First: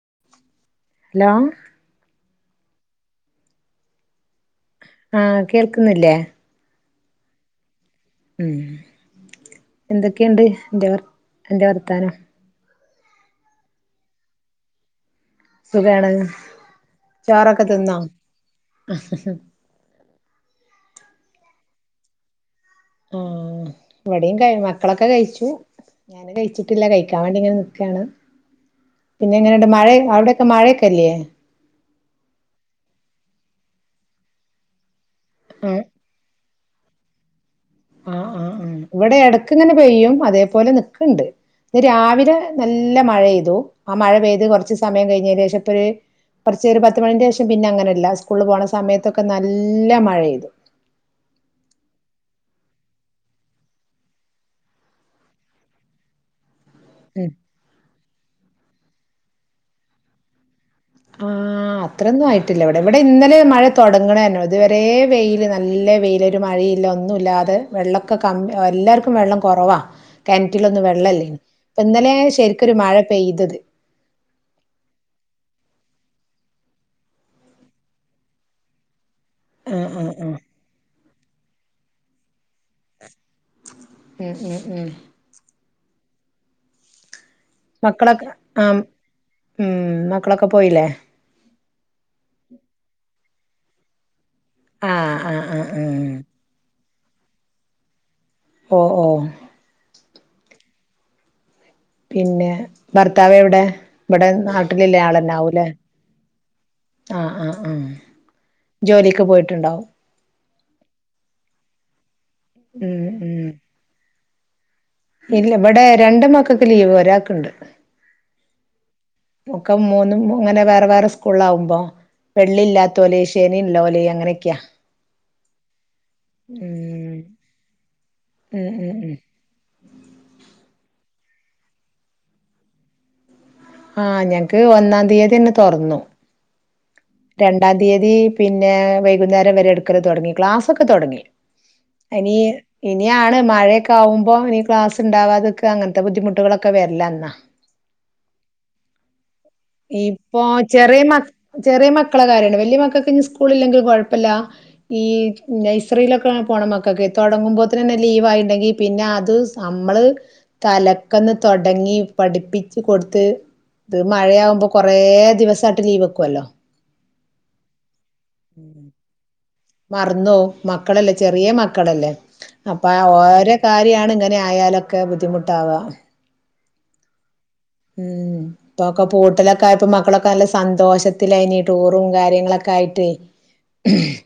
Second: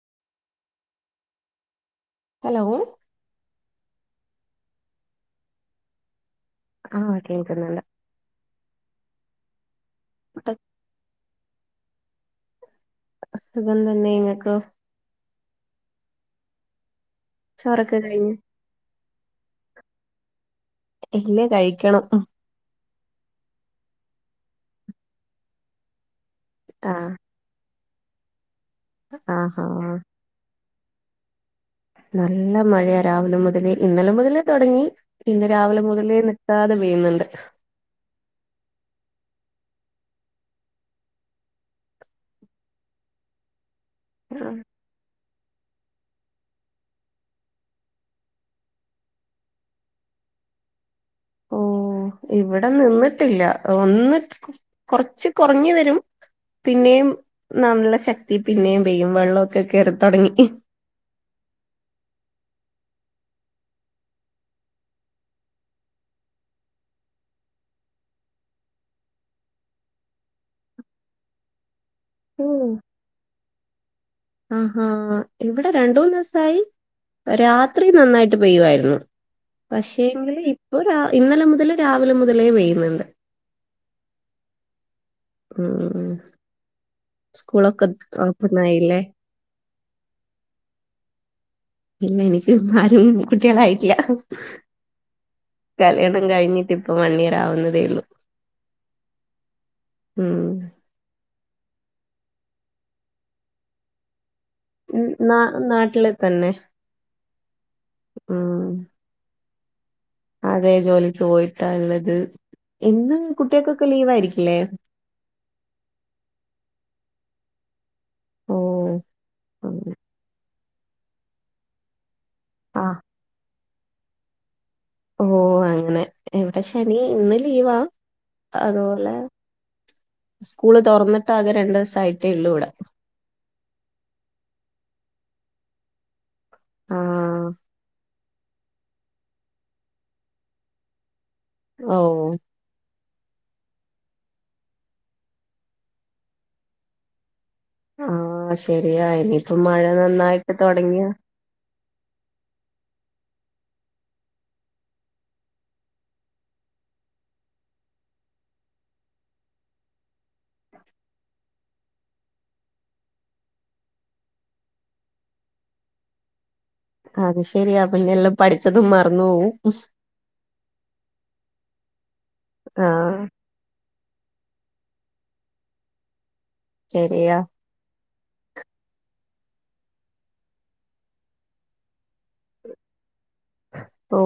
[unintelligible] Hello? ആഹ് കേൾക്കുന്നില്ലേ? ആഹ് കേക്കുന്നല്ല. ഉം എന്തൊക്കെണ്ട് ഇവിടെ അന്റെ അന്റെ വർത്താനം? സുഖം തന്നെ ങ്ങക്ക് സുഖാണ്. ചോറൊക്കെ തിന്നോ? ഇല്ലേ കഴിക്കണം ആ ഇവിടെയും ക മക്കളൊക്കെ കഴിച്ചു ഞാനൻ കഴിച്ചിട്ടില്ല ആഹ് കഴിക്കാൻ വേണ്ടി ഇങ്ങനെ നി ക്കാണ് പിന്നെ ആഹാ എങ്ങനെയണ്ട് മഴ അവിടെക്കെ മഴയൊക്കെല്ലേ നല്ല മഴയാ രാവിലെ മുതലേ ഇന്നലെ മുതലേ തുടങ്ങി ഇന്ന് രാവിലെ മുതലേ കത്താതെ പെയ്യുന്നുണ്ട് ആഹ് ആഹ് ആഹ് ഇവിടെ ഇടക്ക ഇങ്ങനെ പെയ്യും അതേപോലെ നക്കണ്ട് ഇ രാവിലെ നല്ല മഴ പെയ്തു ആ മഴ പെയ്ത് ആഹ് കുറച്ച സമയം ഏകദേശം ഇപ്പൊ ഒരു കുറച്ച് ഒരു പത്ത് മണിന്റെ ശേഷം പിന്നെ അങ്ങനെയല്ല സ്കൂള് പോണ സമയത്തൊക്കെ നല്ല മഴെയ്തു ഓ ഇവിടെ നിന്നിട്ടില്ല ഒന്ന് കൊറച്ച് കുറങ്ങി വരും പിന്നെയും ഉം നമ്മുടെ ശക്തി പിന്നെയും പെയ്യും വെള്ളമൊക്കെ കയറി തുടങ്ങി ആഹ ആ അത്രൊന്നുംയിട്ടില്ല ഇവിടെ ഇവിടെ ഇന്നലെ മഴ തുടങ്ങണന്നോ ഇതുവരെ വെയിൽ നല്ല വെയിലൊരു മഴ ല്ല ഒന്നും ഇല്ലാതെ വെള്ളൊക്കെ ക എല്ലാവർക്കും വെള്ളം കുറവാ കണറ്റിലൊന്നും വെള്ളല്ലേ ഇപ്പൊ ഇന്നലെ ഓഹ് ശരിക്കരു മഴ പെയ്തത് ആഹാ ഇവിടെ രണ്ട മൂന്ന് ദിവസായി രാത്രി നന്നായിട്ട് പെയ്യുമായിരുന്നു ആഹ് ആഹ് ആഹ് പക്ഷേങ്കില് ഇപ്പൊ ഇന്നലെ മുതൽ രാവിലെ മുതൽ ഉം ഉം ഉം ഉം ഉം ഉം മക്കളൊക്കെ ആ ഉം മക്കളൊക്കെ പോയില്ലേ ഇല്ല എനിക്ക് ആരും കുട്ടികളായില്ല ആഹ് ആഹ് ആഹ് ആഹ് കല്യാണം കഴിഞ്ഞിട്ട് ഇപ്പ വണ്ണിയറാവുന്നതേള്ളൂ ഓ ഓ ഉം പിന്നെ ഭർത്താവ് എവിടെ ഇവിടെ നാട്ടിലല്ല ഉം, നാ ആളന്നാവൂലേ നാട്ടില് തന്നെ ആഹ് ആഹ് ആഹ ഉം ജോലിയൊക്കെ പോയിട്ടുണ്ടാവും അതെ ജോലിക്ക് പോയിട്ട ഉള്ളത് ഉം എന്നും ഉം കുട്ടികൾക്കൊക്കെ ലീവ് ആയിരിക്കില്ലേ ഇല്ല ഇവിടെ രണ്ട മക്കൾക്ക് ലീവ് ഒരാക്കുണ്ട് ഓഹ് മക്കെ മൂന്നും അങ്ങനെ വേറെ വേറെ സ്കൂള ആവുമ്പോ വെള്ളി ഇല്ലാത്തോലെ ശനിയ ഇല്ലലെ അങ്ങനെയൊക്കെയാ ഓ അങ്ങനെ എവിടെ ശനി ഉം ഇന്ന് ലീവാ ആ ഉം ഉം അതുപോലെ ഉം സ്കൂള് തുറന്നിട്ടാകെ രണ്ട ദിവസ ആയിത്തേ ഉള്ളു ഇവിട ആഹ ഞങ്ങക്ക് ഒന്നാം തീയതി തന്നെ തുറന്നു ആഹ് രണ്ടാം തീയതി പിന്നെ വൈകുന്നേരം വരെ എടുക്കത് തുടങ്ങി ക്ലാസ്ക്കെ തുടങ്ങി ഓ ഇനി ഇനിയാണ് മഴയൊക്കെ ആകുമ്പോ ഇനി ക്ലാസ് ഉണ്ടാവാതൊക്കെ അങ്ങനത്തെ ബുദ്ധിമുട്ടുകളൊക്കെ വരില്ല എന്നാ ആഹ ശരിയാ ഇനിയിപ്പ മഴ ഇപ്പൊ നന്നായിട്ട് ചെറിയ തുടങ്ങിയാ മക് ചെറിയ മക്കളെ കാര്യമാണ് വലിയ മക്കൾക്ക ഇ സ്കൂളല്ലെങ്കിൽ കുഴപ്പില്ല ഈ നഴ്സറിയിലൊക്കെ പോണം തുടങ്ങുമ്പോ ലീവണ്ടെങ്ക പിന്നെ അത് നമ്മള് തലക്ക ഇങ്ങി പഠിപ്പിച്ചച്ച് കൊടുത്ത് ഇത് മഴയാവുമ്പോ കൊറേ ദിവസമായിട്ട് ലീവ് വെക്കുവല്ലോ അത് ശെരിയാ പിന്നെ എല്ലാം പഠിച്ചതും മറന്നു പോവും മറന്നോ മക്കളല്ലേ ചെറിയ മക്കളല്ലേ അപ്പൊ ആഹ് ഓര കാര്യാണ് ഇങ്ങനെ ആയാലൊക്കെ ബുദ്ധിമുട്ടാവാ ശരിയാ ഉം ഇപ്പൊക്കെ കൂട്ടലൊക്കെ ആയപ്പോ മക്കളൊക്കെ നല്ല സന്തോഷത്തിലതി ടൂറും കാര്യങ്ങളൊക്കെ ആയി ട്ട ഓ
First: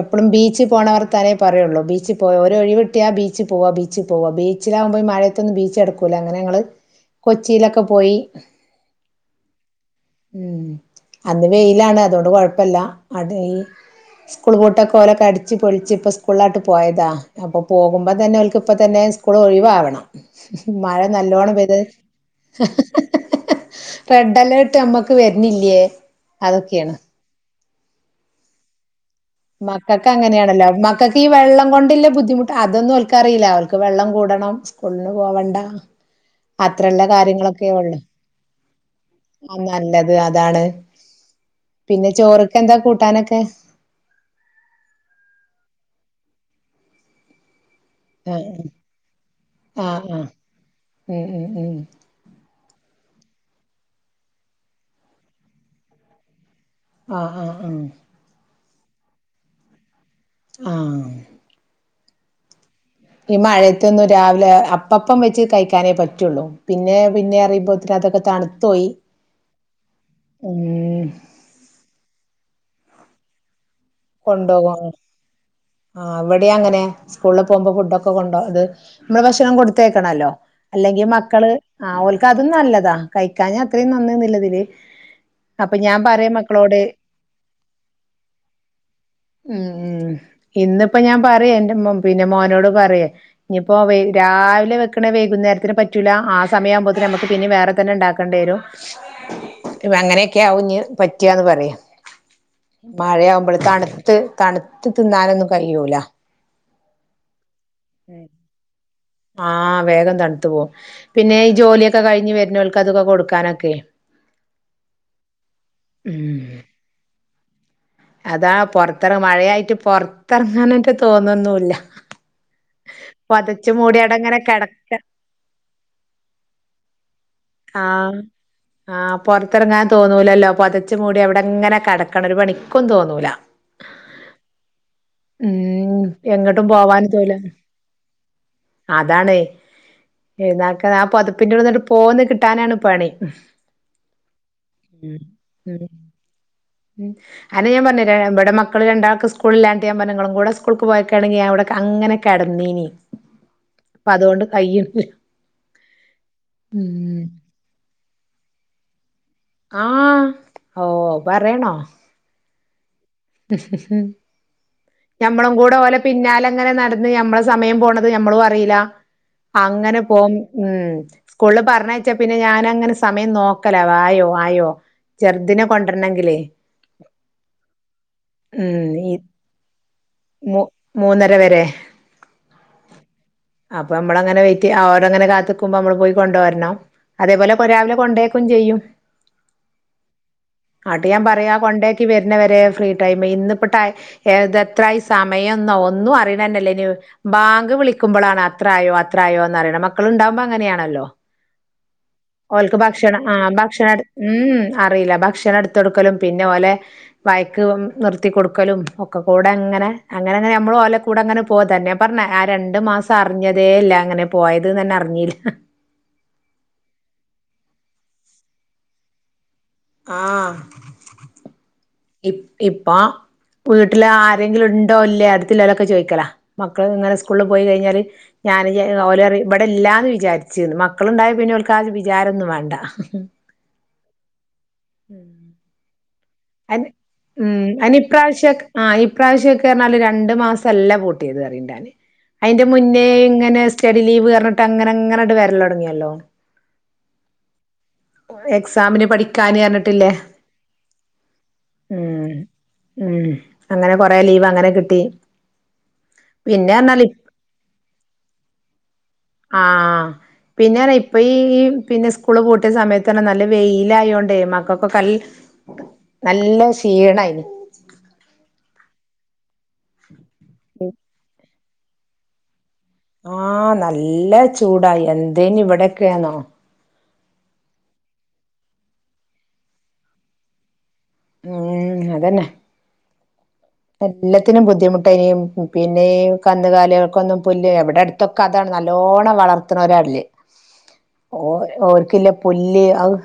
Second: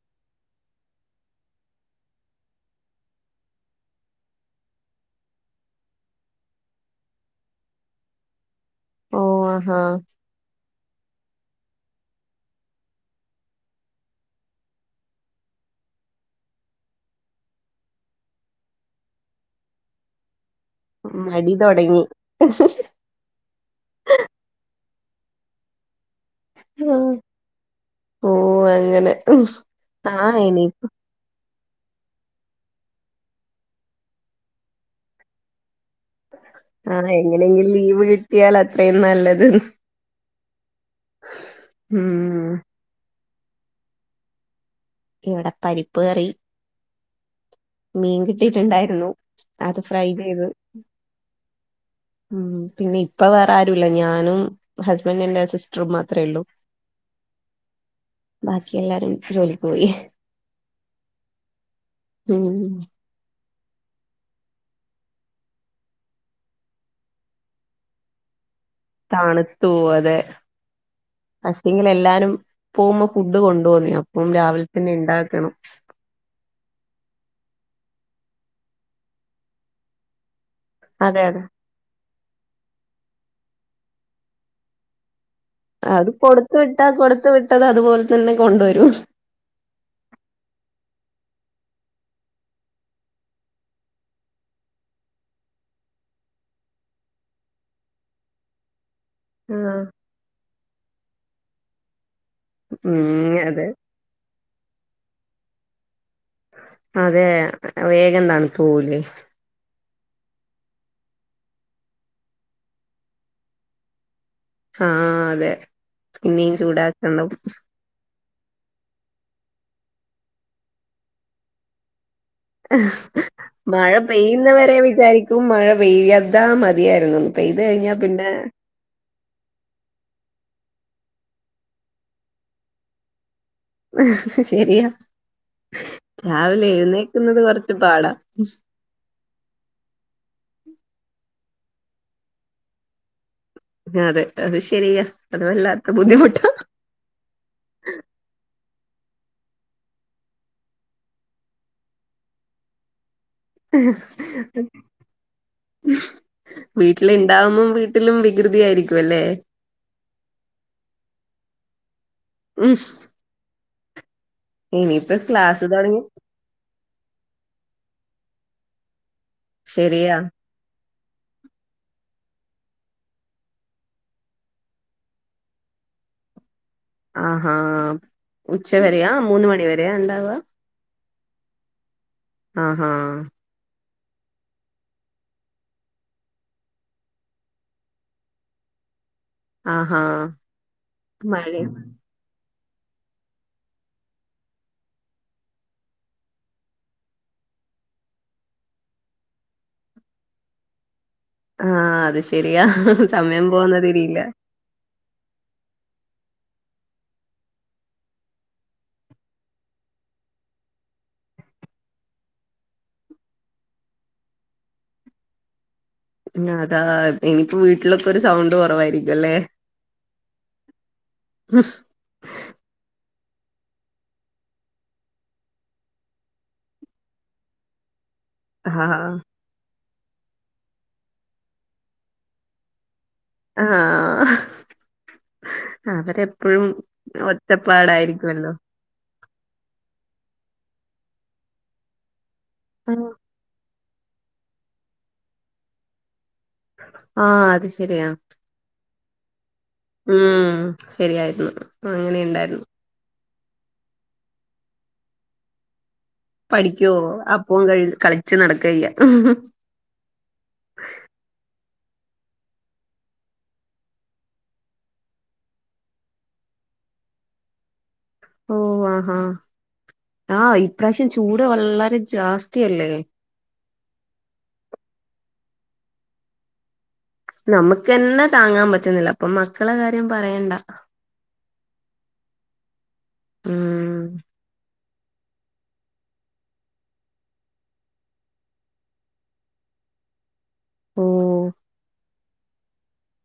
എപ്പോഴും ബീച്ച് പോണവർത്താനെ പറയുള്ളൂ ബീച്ചിൽ പോയാ ഓരോ ഒഴിവിട്ടിയ ആ ബീച്ചിൽ പോവാ ബീച്ചിൽ പോവാ ബീ ബീച്ചിലാകുമ്പോ ഈ മഴയത്തൊന്നും ബീച്ച് അടക്കൂല അങ്ങനെ ഞങ്ങള് കൊച്ചിയിലൊക്കെ പോയി ഓ ആഹാ ഉം അന്ന് വെയിലാണ് അതോണ്ട് കൊഴപ്പല്ല അടെ ഈ [inaudible] സ്ക്ലൂൾ പൂട്ടൊക്കെ ഓലൊക്കെ അടിച്ച് പൊളിച്ച് ഇപ്പ സ്കൂളിലാട്ട് പോയതാ അപ്പോപോകുമ്പ തന്നെ അവൽക്ക് ഇപ്പ തന്നെ ഇപ്പളും ഒഴിവാവണം ഉഹും മഴ മടി നല്ലോണം പെയ്തത് തൊടങ്ങി ഹ ഹ ഹ ഹ ഹ ഹ റെഡ് അലേർട്ട് ഞ്ഞമ്മ ക്ക്‌ വര്ണില്യേ അതൊക്കേണ് ഓ അങ്ങനെ മക്കക്ക് ആഹ് ഇനി അങ്ങനെയാണല്ലോ മക്കക്ക് ഈ വെള്ളം കൊണ്ടില്ലെ ബുദ്ധിമുട്ട് അതൊന്നും ഓൽക്കറീല്ല ഓൽക്ക് വെള്ളം കൂടണം സ്കൂളിന് പോവണ്ട അത്രള്ള ആഹ് കാര്യങ്ങളൊക്കെ എങ്ങനെങ്കിലും ഒള്ളു ലീവ് കിട്ടിയാൽ അത്രയും നല്ലത് ആ നല്ലത് അ അതാണ് പിന്നെ ഉം ചോറ്ക്കെന്താ കൂട്ടാനൊക്കെ ഇവിടെ പരിപ്പ്കറി മീൻ ആ കിട്ടിയിട്ടുണ്ടായിരുന്നു അത് ആ ഫ്രൈ ആ ചെയ്ത് ഉം ഉം ഉം ഉം പിന്നെ ഇപ്പ വേറെ ആരൂല്ല ഞാനും ഹസ്ബൻഡിന്റെ സിസ്റ്ററും മാത്രേള്ളൂ ആ ആ ആ ബാക്കി എല്ലാരും ജോലിക്ക് പോയി ആഹ് ഉം ഈ മഴയത്തൊന്നും രാവിലെ അപ്പപ്പം വെച്ച് കഴിക്കാനേ പറ്റൊള്ളു പിന്നെ പിന്നെ ന്നറിഞ്ഞിരിക്കുമ്പോത്തിന് അതൊക്കെ തണു തണുത്ത് പോവും അതെ ഉം പക്ഷെങ്കിലെല്ലാരും പോകുമ്പോ ഫുഡ്ഡ് കൊണ്ട് തോന്നി അപ്പം രാവിലെത്തന്നെ ഇണ്ടാക്കണം എവിടെ അങ്ങനെ സ്കൂളില് പോകുമ്പൊ ഫുഡ്ഡൊക്കെ കൊണ്ടോ ഇത് നമ്മള് ഭക്ഷണം കൊടുത്തയക്കണല്ലോ അല്ലെങ്കി അതെ അതെ മക്കള് ആ ഓൽക്കതും നല്ലതാ കഴിക്കാഞ്ഞാ അത്രയും നന്ന്ന്നിള്ളതില് അത് കൊടുത്തു വിട്ടാ കൊടുത്ത് വിട്ടത്‌ അതുപോലെ തന്നെ കൊണ്ടുവരും ഉം ഉം ഇന്നിപ്പോ ഞാൻ പറയേ എന്റെ മോ പിന്നെ മോനോട് പറയെ ഇനിയിപ്പോ വൈ രാവിലെ വെക്കണേ വൈകുന്നേരത്തിന് പറ്റൂല ആ സമയാവുമ്പോത്തിന് നമുക്ക് പിന്നെ വേറെതന്നെ ഉണ്ടാക്കേണ്ടി വരും ആ അങ്ങനെയൊക്കെയാവുംഞ്ഞ് പറ്റ്ആന്ന് പറയാ ഉം മഴയാവുമ്പൊള് അതെ തണുത്ത് തണുത്ത് തിന്നാനൊന്നും കഴിയൂല അതെ വേഗം തണ്ത്ത് പോവൂലെ തണുത്ത്പോവും പിന്നെ ഈ ജോലിയൊക്കെ കഴിഞ്ഞ് വര്നോൽക്ക് അതൊക്കെ കൊടുക്കാനൊക്കെയെ ആഹ് അതെ ഉം പിന്നെയും ചൂടാക്ക്ണ്ടാവും അതാ പൊറത്തെറ മഴയായിട്ട് പൊറത്തെറങ്ങാനേറ്റെ തോന്നൊന്നുല്ല പൊതച്ചു മഴ മൂടി അവിടെങ്ങനെ പെയ്യുന്നവരെ കെടക്ക വിചാരിക്കും മഴ പെയ്യയ്താ മതിയാരുന്നെന്ന് ആഹ് ആ പൊറത്തെറങ്ങാൻ തോന്നൂലല്ലോ പൊതച്ച് മൂടി അവിടങ്ങനെ കെടക്കണം ഒരു പണിക്കും തോന്നൂല ഹ്ഹ് ഹ് ശെരിയാ ഉം എങ്ങ്ട്ടും പോവാനും [unintelligible] കൊറച്ച് പാടാ അതാണ് എഴ്ന്നേക്കാ ആ പൊതപ്പിന്റുള്ള്ന്ന്ണ്ട് പോന്ന് കിട്ടാനാണ് പണി അതെ അത്ശെരിയാ ഉം അത് ഉം വല്ലാത്ത ബുദ്ധിമുട്ടാ ഉം അനെ ഞാൻ പറഞ്ഞില്ലെ ഇവടം മക്കള് രണ്ടാൾക്ക് സ്ക്ലുളില്ലാഞ്ട്ട് ഞാപറഞ്ഞു ഇങ്ങളുംകൂടെ സ്ക്ലൂൾക്ക് പോയേക്കാണെങ്കി ഞാൻ ഇവിടെ അങ്ങനെ കെടന്നീനി അപ്പൊ അതുകൊണ്ട് ഹ്-ഹ്-ഹ് കയ്യ്ണില്ല ഹ്. ഉം വീട്ടിലിണ്ടാവുമ്പം വീട്ടിലും വികൃതിയായിരിക്കും ല്ലേ ആഹ് ഓ പറയണോ [unintelligible] ഹ്. ഹ്. ഹ് ഇനിയിപ്പ ഞമ്മളും ക്ലാസ് കൂടെ ഓലെ തൊടങ്ങി പിന്നാലിങ്ങനെ നടന്ന് ഞമ്മളെ സമയം പോണത് ഞമ്മളും അറീല്ല അങ്ങനെ ശരിയാ പോവും ഉം സ്ക്ലൂളില് പറഞ്ഞയച്ചാ പിന്നെ ഞാനങ്ങനെ സമയം നോക്കലാ ആയോ ആയോ ചെറ്തിനെ കൊണ്ടര്ണെങ്കിലേ ആ ഹാ ഉച്ചവരെയാ ഈ മൂന്ന്മണിവരെയാ ഇണ്ടാവാ മൂ മൂന്നര വരെ ആഹാ അപ്പൊ നമ്മളങ്ങനെ വൈറ്റൈ അവരങ്ങനെ കാത്ത്ക്കുമ്പൊ നമ്മള് പോയി കൊണ്ടോരണം അതേപോലെപ്പൊ രാവിലെ കൊണ്ടേക്കും ചെയ്യും ആഹാ ആട്ട് ഞാൻ പറയാ മഴേ കൊണ്ടേയാക്കി വര്ണവരെ ടൈമായി ഇന്നിപ്പോ ടൈ ഏത് എത്രായി സമയന്നോ ഒന്നും അറീണേന്നെല്ലേനി ബാങ്ക് വിളി ക്കുമ്പളാണ് അത്ര ആയോ അത്രായോന്ന് അറിയണെ മക്കള്ണ്ടാവുമ്പൊ അങ്ങനെയാണല്ലോ ആഹ് അത് ശരിയാ ഓല്ക്ക് ഭക്ഷണം ആ സമയം ഭക്ഷണട് പോവുന്നതിരിയില്ല ഉം അറീല്ല ഭക്ഷണം എടുത്തൊട്ക്കലും പിന്നെ ഓലെ വയക്കും നിർത്തിക്കൊടുക്കലും ഒക്കെക്കൂടങ്ങനെ അങ്ങനെ അങ്ങനെ നമ്മലും ഓലകൂടങ്ങനെ പോകും തന്നെ പറഞ്ഞ ആ രണ്ടു മാ പറഞ്ഞേതേല്ല അങ്ങനെ പോയതന്നെന്നെ അറിഞ്ഞീല്ല അതാ ഇനിയിപ്പോ വീട്ടിലൊക്കൊരു സൗണ്ട് കൊറവായിരിക്കു അല്ലേ ആഹ് ഇ ഇപ്പൊ വീട്ടിലാരെങ്കില്ണ്ടോ ഇല്ലേ അടുത്തില്ലേലൊക്കെ ചോയ്ക്കാല മക്കള്ങ്ങനെ സ്കൂളില് പോയി കഴിഞ്ഞാല് ഞാന്ലെ ആഹാ ഓല്റിം ഇവിടെ ഇല്ലാന്ന് വിചാരിച്ച്ന്ന് മക്കള്ണ്ടായ പിന്നോൽക്കാ വിചാരൊന്നും വാണ്ട ആഹ് ഉം അവരെപ്പഴും അയിന് ഉം ഒച്ചപ്പാടായിരിക്കുവല്ലോ അയിനിപ്രാവശ്യോക് ആ ഇ ഇപ്രാവശ്യക്കെറ്ഞ്ഞാല് രണ്ടു മാസല്ല പൂട്ടിയത്റിണ്ട് ഞാന് അയിന്റെ മുന്നേ ഇങ്ങനെ സ്റ്റഡിലീവ്ർഞ്ഞ്ട്ടങ്ങനെ അങ്ങനെണ്ട് വരല്ലോട്ങ്ങിയല്ലോ ആഹ് അത് ശരിയാ എക്സാമിന് പഠിക്കാന് പറഞ്ഞിട്ട്ല്ലേ ഉം ശരിയായിരുന്നു അങ്ങനെ ഉം ഇണ്ടായിരുന്നു ഉം അങ്ങനെ കൊറെ ലീവ് അങ്ങനെ കിട്ടി പിന്നെ പഠിക്ക്യോ പറഞ്ഞാല് അപ്പം കഴ് കളിച്ച് നടക്കെയ്യ പിന്നെറിയ ഇപ്പയീ പിന്നെ സ്കൂള് പൂട്ടിയ സമയത്ത്റ്ഞ്ഞാ നല്ല വെയിലായോണ്ടേ മക്കൊക്കെ നല്ല നല്ല ക്ഷീണായി ഓ ആ ഹാ ആ ഇപ്രാവശ്യം ചൂട് വളരെ ജാസ് ആ നല്ല ചൂടാ എന്തേന് ഇവിടെക്കെന്നോ നമുക്ക്ന്നെ താങ്ങാൻ പറ്റ്ണില്ല അപ്പൊ മക്കളെ കാര്യം പറയണ്ട ഉം അതന്നെ ഉം എല്ലത്തിനും ബുദ്ധിമു ട്ടനും പിന്നെ ഈ [unintelligible] പിന്നെ ഈ കന്ന്കാല്യാൾക്കൊന്നും പുല്ല് ഇവിടെ അടുത്തൊക്കെ അതാണ് നല്ലോണം വളർത്ത്ണോലാള്ളെ ഓ ഓല്ക്ക്ല്ലെ പുല്ല് അഹ്‌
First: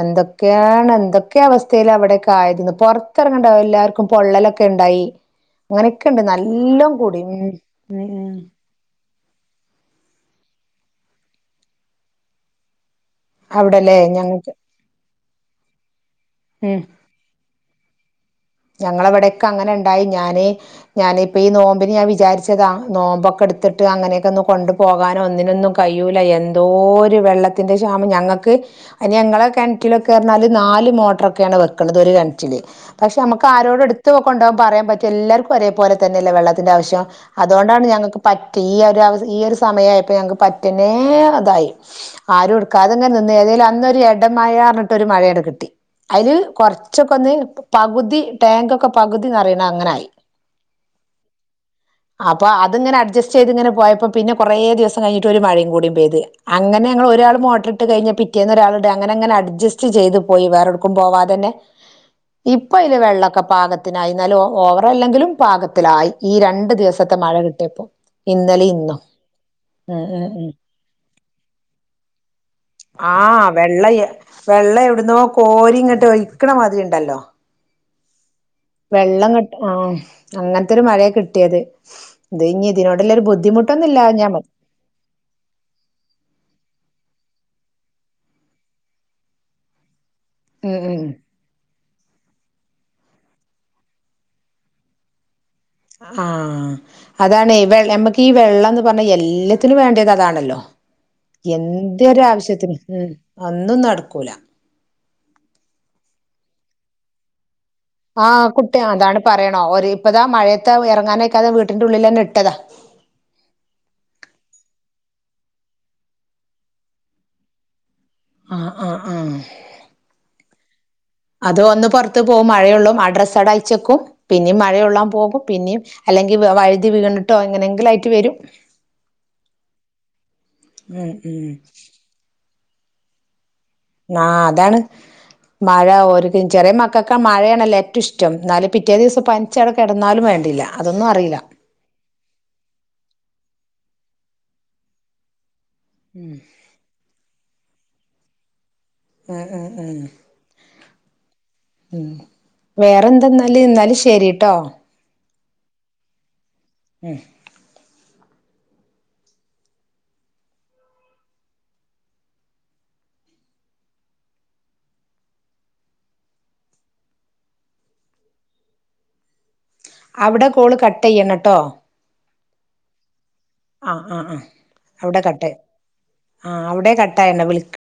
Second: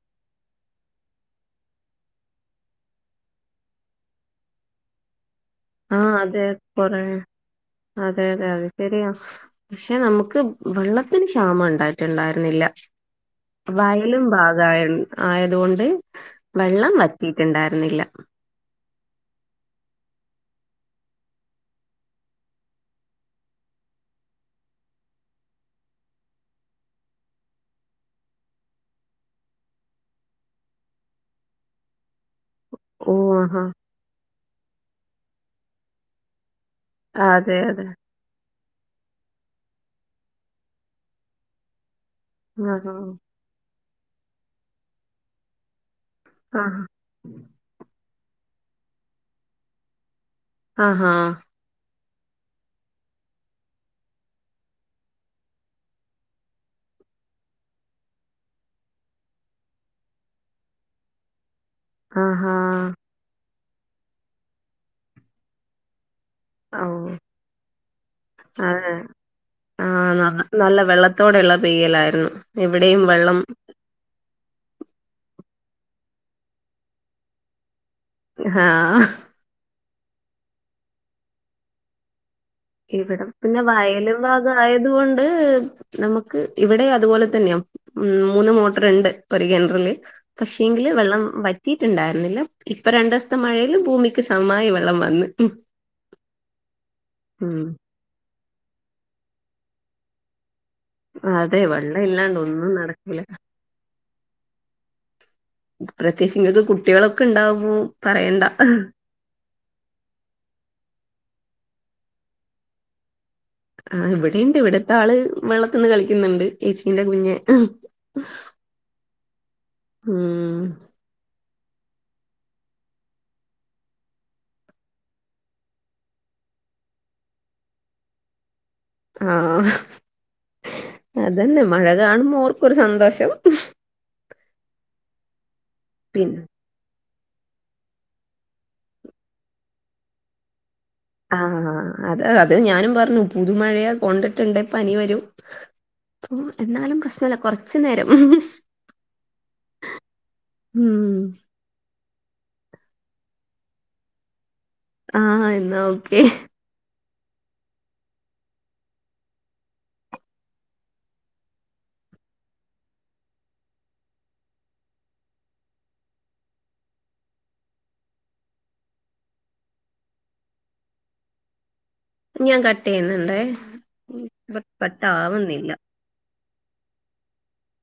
എന്തൊക്കെയാണ് എന്തൊക്കെ അവസ്ഥേലാവ്ടെ ക്കായത് പൊറത്തേറങ്ങേനണ്ട എല്ലാര്ക്കും പൊള്ളലൊക്കെണ്ടായി ആ അതെ കൊറേ ഉം അതെ ഉം അതെ അത് ശെരിയാ പക്ഷെ നമുക്ക് വെള്ളത്തിന് ക്ഷാമം ഉണ്ടായിട്ട്ണ്ടായര്ന്നില്ല അവിടല്ലേ വയലും ഞങ്ങക്ക് ഭാഗായി ആയതോണ്ട് വെള്ളം വറ്റിട്ട്ണ്ടായിരുന്നില്ല ഞങ്ങളെവിടെയൊക്കെ അങ്ങനെണ്ടായി ഞാന് ഞാനിപ്പ ഈ നോമ്പിന് ഞാൻ വിചാരിച്ചതാ നോമ്പൊക്കെട്ത്ത് ട്ട് അങ്ങനെയൊക്കൊന്ന് കൊണ്ടു പോകാനോ ഒന്നിനൊന്നും കയ്യൂല്ല എന്തോരു വെള്ളത്തിൻ്റെ ക്ഷാമം ഞങ്ങക്ക് അയിന് ഞങ്ങളെ കിണറ്റിലൊക്കെ പറഞ്ഞാല് നാല് മോട്ടറൊക്കെയാണ് വെക്ക്ണത് ഒരു കിണറ്റില് ഓ പക്ഷെ നമുക്ക് ആഹാ ആരോടും എട്ത്ത് കൊണ്ടോകാൻ പറയാൻ പറ്റ എല്ലാര്ക്കും ഒരേപോല തന്നെയല്ലേ വെള്ള ത്തിന്റെ ആവശ്യം അതെ അതോണ്ടാണ് അതെ ഞങ്ങക്ക് പറ്റ ഈ ഒരു അ ഈ ഒരു സമയയപ്പോ ഞങ്ങക്ക് പറ്റനെ ഇതായി ആരും ആഹാ ഇട്ക്കാത്ങ്ങെ നിന്ന് ഏതേലും അന്നൊരു എടമഴാറിഞ്ഞിട്ട് ഒരു മഴാണ്ട് കിട്ടി അയില് ആഹാ കൊറച്ചൊക്കെ ഒന്ന് പകുതി ടാകൊക്കെ പകുതിന്നറിണ അങ്ങനായി ആ ഹാ അപ്പൊ അത്ങ്ങനെ അഡ്ജസ്റ്റ് ചെയ്ത് ഇങ്ങനെ പോയപ്പോ പിന്നെ കുറേ ദിവസം കഴിഞ്ഞിട്ട് ഒരു മഴിം കൂടിം പെയ്ത് അങ്ങനെ നെ ഒരാൾ മോട്ടറ്ട്ട് കഴിഞ്ഞാ പിറ്റേന്നോരാള് ഇടാ അങ്ങനെ അങ്ങനെ അഡ്ജസ്റ്റ് ചെയ്ത് പോയി വേറെടുക്കും പോവാതെന്നെ ആഹാ ഇപ്പയില് വെള്ളോക്കെ പാകത്തിനായി ന്നാലും ഓവർ അല്ലെങ്കിലും പാകത്തിലായി ഈ രണ്ടു ഓ ദിവസത്തെ മഴ കിട്ടിയപ്പോ ഇന്നലെ അതെ ഇന്നും ഉം ഉം ഉം ത്തോടെയള്ള പെയ്യലായിരുന്നു ഇവിടെയും വെള്ളം ആ വെള്ളയ വെള്ളം എവിടുന്നുോ കോരി ഇങ്ങോട്ട ഒയിക്കണ് മാതിരി ഉണ്ടല്ലോ ആഹ് വെള്ളം കെ ആ അങ്ങനത്തെരു മഴയ കിട്ടിയത് ഇത് ഇനി ഇതിനോടുള്ളൊരു ഇവിടം പിന്നെ ബുദ്ധിമുട്ടൊന്നുമില്ല വയലും ഞാൻ മതി. ഭാഗം ആയത് കൊണ്ട് നമുക്ക് ഇവിടെ അതുപോലെ അ തന്നെയ ഉ മൂന്ന് മോട്ടർ ഉണ്ട് ഒരു കിണറിൽ ഉം പക്ഷേെങ്കില് ഉം വെള്ളം വറ്റിയിട്ടുണ്ടായിരുന്നില്ല ഇപ്പൊ രണ്ട ദിവസത്തെ മഴയിലും ഭൂമിക്ക് സമ്മായി വെള്ളം വന്ന്മ് ആ അതാണ് നമക്ക് വെള്ളം എന്ന് പറഞ്ഞാ എല്ലാത്തിനും വേണ്ടത് അതാണല്ലോ അതെ വെള്ളം ഇല്ലാണ്ട് ഒന്നും എന്തൊരാവശ്യത്തിന് ഉ നടക്കൂല അന്നും നടക്കൂല പ്രത്യേകിച്ച് ഇങ്ങക്ക് കുട്ടികളൊക്കെ ഉണ്ടാവും ആ കുട്ടി അതാണ് പറയണോ ഒരു ഇപ്പതാ മഴയത്തെ ഇറങ്ങാനൊക്കാതെ ട്ടിന്റെ ഉള്ളിൽന്നെ ഇട്ടതാ ആ ഇവിടെുണ്ട് ഇവിടത്തെ ആള് വെള്ളത്തിണ് കളിക്കുന്നുണ്ട് ചേച്ചീറെ കുഞ് ആ ആ ആ ഉം അത് വന്ന് പുറത്ത് പോകും മഴയള്ളൂ അഡ്രസ് അയച്ചെക്കും പിന്നേും മഴയള്ളാൻ പോകും പിന്നും അല്ലെങ്കിൽ വഴുതി വീണ്ടിട്ടോ എങ്ങനെ എങ്കിലയിട്ട് വരും ആ, ഉം ഉം അതന്നെ മഴ കാണുമ്പോൾ ഓർക്കൊരു സന്തോഷം. ആ അതാണ് മഴ പിന്നെ ഒരിക്കും ചെറിയ മക്ക മഴയാണല്ലേ ഏറ്റവും ഇഷ്ടം എന്നാല പിറ്റേ ദിവസം പനിച്ചവിടെ കിടന്നാലും വേണ്ടില്ല. അതൊന്നും ആ, അറിയില്ല അത് അത് ഞാനും പറഞ്ഞു പുതുമഴയാ കൊണ്ടിട്ടുണ്ടേ പനി വരും. ഉം ഓ എന്നാലും പ്രശ്നല്ല കൊറച്ചു നേരം ഉം, ഉം ഉം ഉം, വേറെന്തെന്നാല്. എന്നാലും ശരി കേട്ടോ. ആ, എന്നാ ഓക്കെ ഉം അവിടെ കോള് കട്ട് ചെയ്യണേട്ടോ ഞാൻ കട്ട് ചെയ്യുന്നുണ്ടേ ആ, ആ, ആ,. അവിടെ കട്ടായി, കട്ടാവുന്നില്ല ആ അവിടെ കട്ടായി, വിള